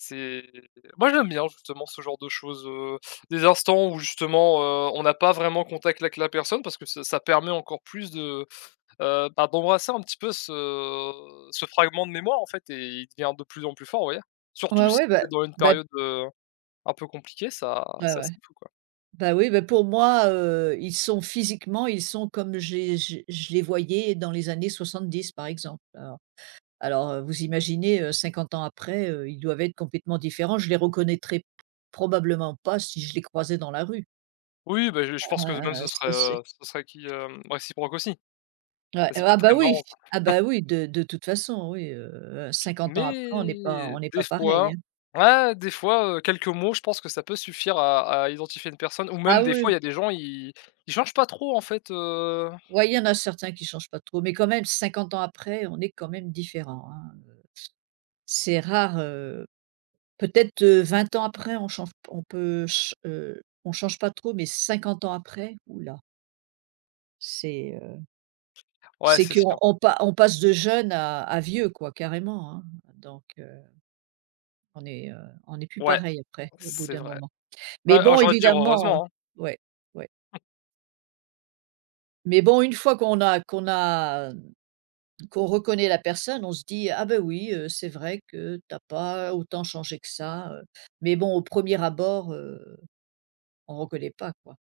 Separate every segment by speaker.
Speaker 1: C'est moi j'aime bien, justement, ce genre de choses, heu, des instants où justement, heu, on a pas vraiment contact avec la personne. Parce que ça ça permet encore plus de, heu, bah, d'embrasser un petit peu ce ce fragment de mémoire en fait et il devient de plus en plus fort, vous voyez?
Speaker 2: Ouais,
Speaker 1: Surtout si
Speaker 2: ouais, bah
Speaker 1: c'est dans une
Speaker 2: bah
Speaker 1: période, heu, un peu compliquée, ça
Speaker 2: Ouais,
Speaker 1: c'est
Speaker 2: ouais.
Speaker 1: assez fou quoi.
Speaker 2: Bah, oui, bah, pour moi, heu, ils sont physiquement ils sont comme j'ai j je les voyais dans les années 70 par exemple, alors, alors, heu, vous imaginez, heu, 50 ans après, heu, ils doivent être complètement différents, je les reconnaîtrais p probablement pas si je les croisais dans la rue.
Speaker 1: Oui, bah je je pense que même
Speaker 2: Heu,
Speaker 1: ce serait,
Speaker 2: ça c'est
Speaker 1: heu, ce serait qui hem, réciproque aussi.
Speaker 2: Ouais.
Speaker 1: Mais
Speaker 2: Heu,
Speaker 1: ça peut
Speaker 2: ah,
Speaker 1: être
Speaker 2: bah,
Speaker 1: très marrant
Speaker 2: oui.
Speaker 1: ça.
Speaker 2: Ah, bah ,oui, de de toute façon, oui. Heu, 50 ans après on est pas
Speaker 1: Mais
Speaker 2: on est
Speaker 1: des
Speaker 2: pas
Speaker 1: fois,
Speaker 2: pareil.
Speaker 1: ouais, des fois, heu, quelques mots, je pense que ça peut suffire à à identifier une personne, ou même
Speaker 2: Ah,
Speaker 1: des
Speaker 2: oui.
Speaker 1: fois il y a des gens ils ils changent pas trop en fait, heu
Speaker 2: Ouais, il y en a certains qui changent pas trop. Mais quand même 50 ans après on est quand même différent, hein, heu, c'est rare heu, peut-être, heu, 20 ans après on change p on peut chan heu, on change pas trop, mais 50 ans après, ouh là! C'est, heu,
Speaker 1: Ouais,
Speaker 2: c'est
Speaker 1: c'est sûr.
Speaker 2: qu'on pa on passe de jeune à à vieux quoi carrément, hein, donc, heu, on est, heu, on est plus
Speaker 1: Ouais,
Speaker 2: pareil après au bout
Speaker 1: c'est
Speaker 2: d'un
Speaker 1: vrai.
Speaker 2: moment.
Speaker 1: Ah,
Speaker 2: Mais
Speaker 1: alors
Speaker 2: bon
Speaker 1: j'ai envie de dire
Speaker 2: évidemment, heu
Speaker 1: heureusement, hein.
Speaker 2: ouais. Ouais.
Speaker 1: [unintelligible]
Speaker 2: Mais bon, une fois qu'on a qu'on a hem, qu'on reconnaît la personne, on se dit: «Ah, ben, oui, heu, c'est vrai que tu as pas autant changé que ça», heu, mais bon au 1er abord, heu, on reconnaît pas quoi.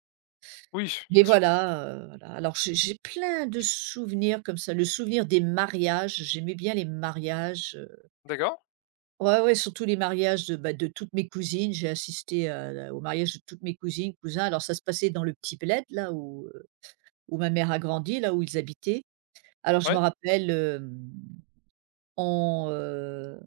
Speaker 1: Oui s
Speaker 2: Mais
Speaker 1: c'est sûr.
Speaker 2: voilà, heu, voilà. Alors j'ai j'ai plein de souvenirs comme ça. Le souvenir des mariages, j'aimais bien les mariages, heu
Speaker 1: D'accord.
Speaker 2: Ouais, ouais. Surtout les mariages de, bah, de toutes mes cousines. J'ai assisté à la au mariage de toutes mes cousines, cousins. Alors ça se passait dans le petit bled là où, heu, où ma mère a grandi, là où ils habitaient. Alors je me
Speaker 1: Ouais.
Speaker 2: rappelle, hem, on, heu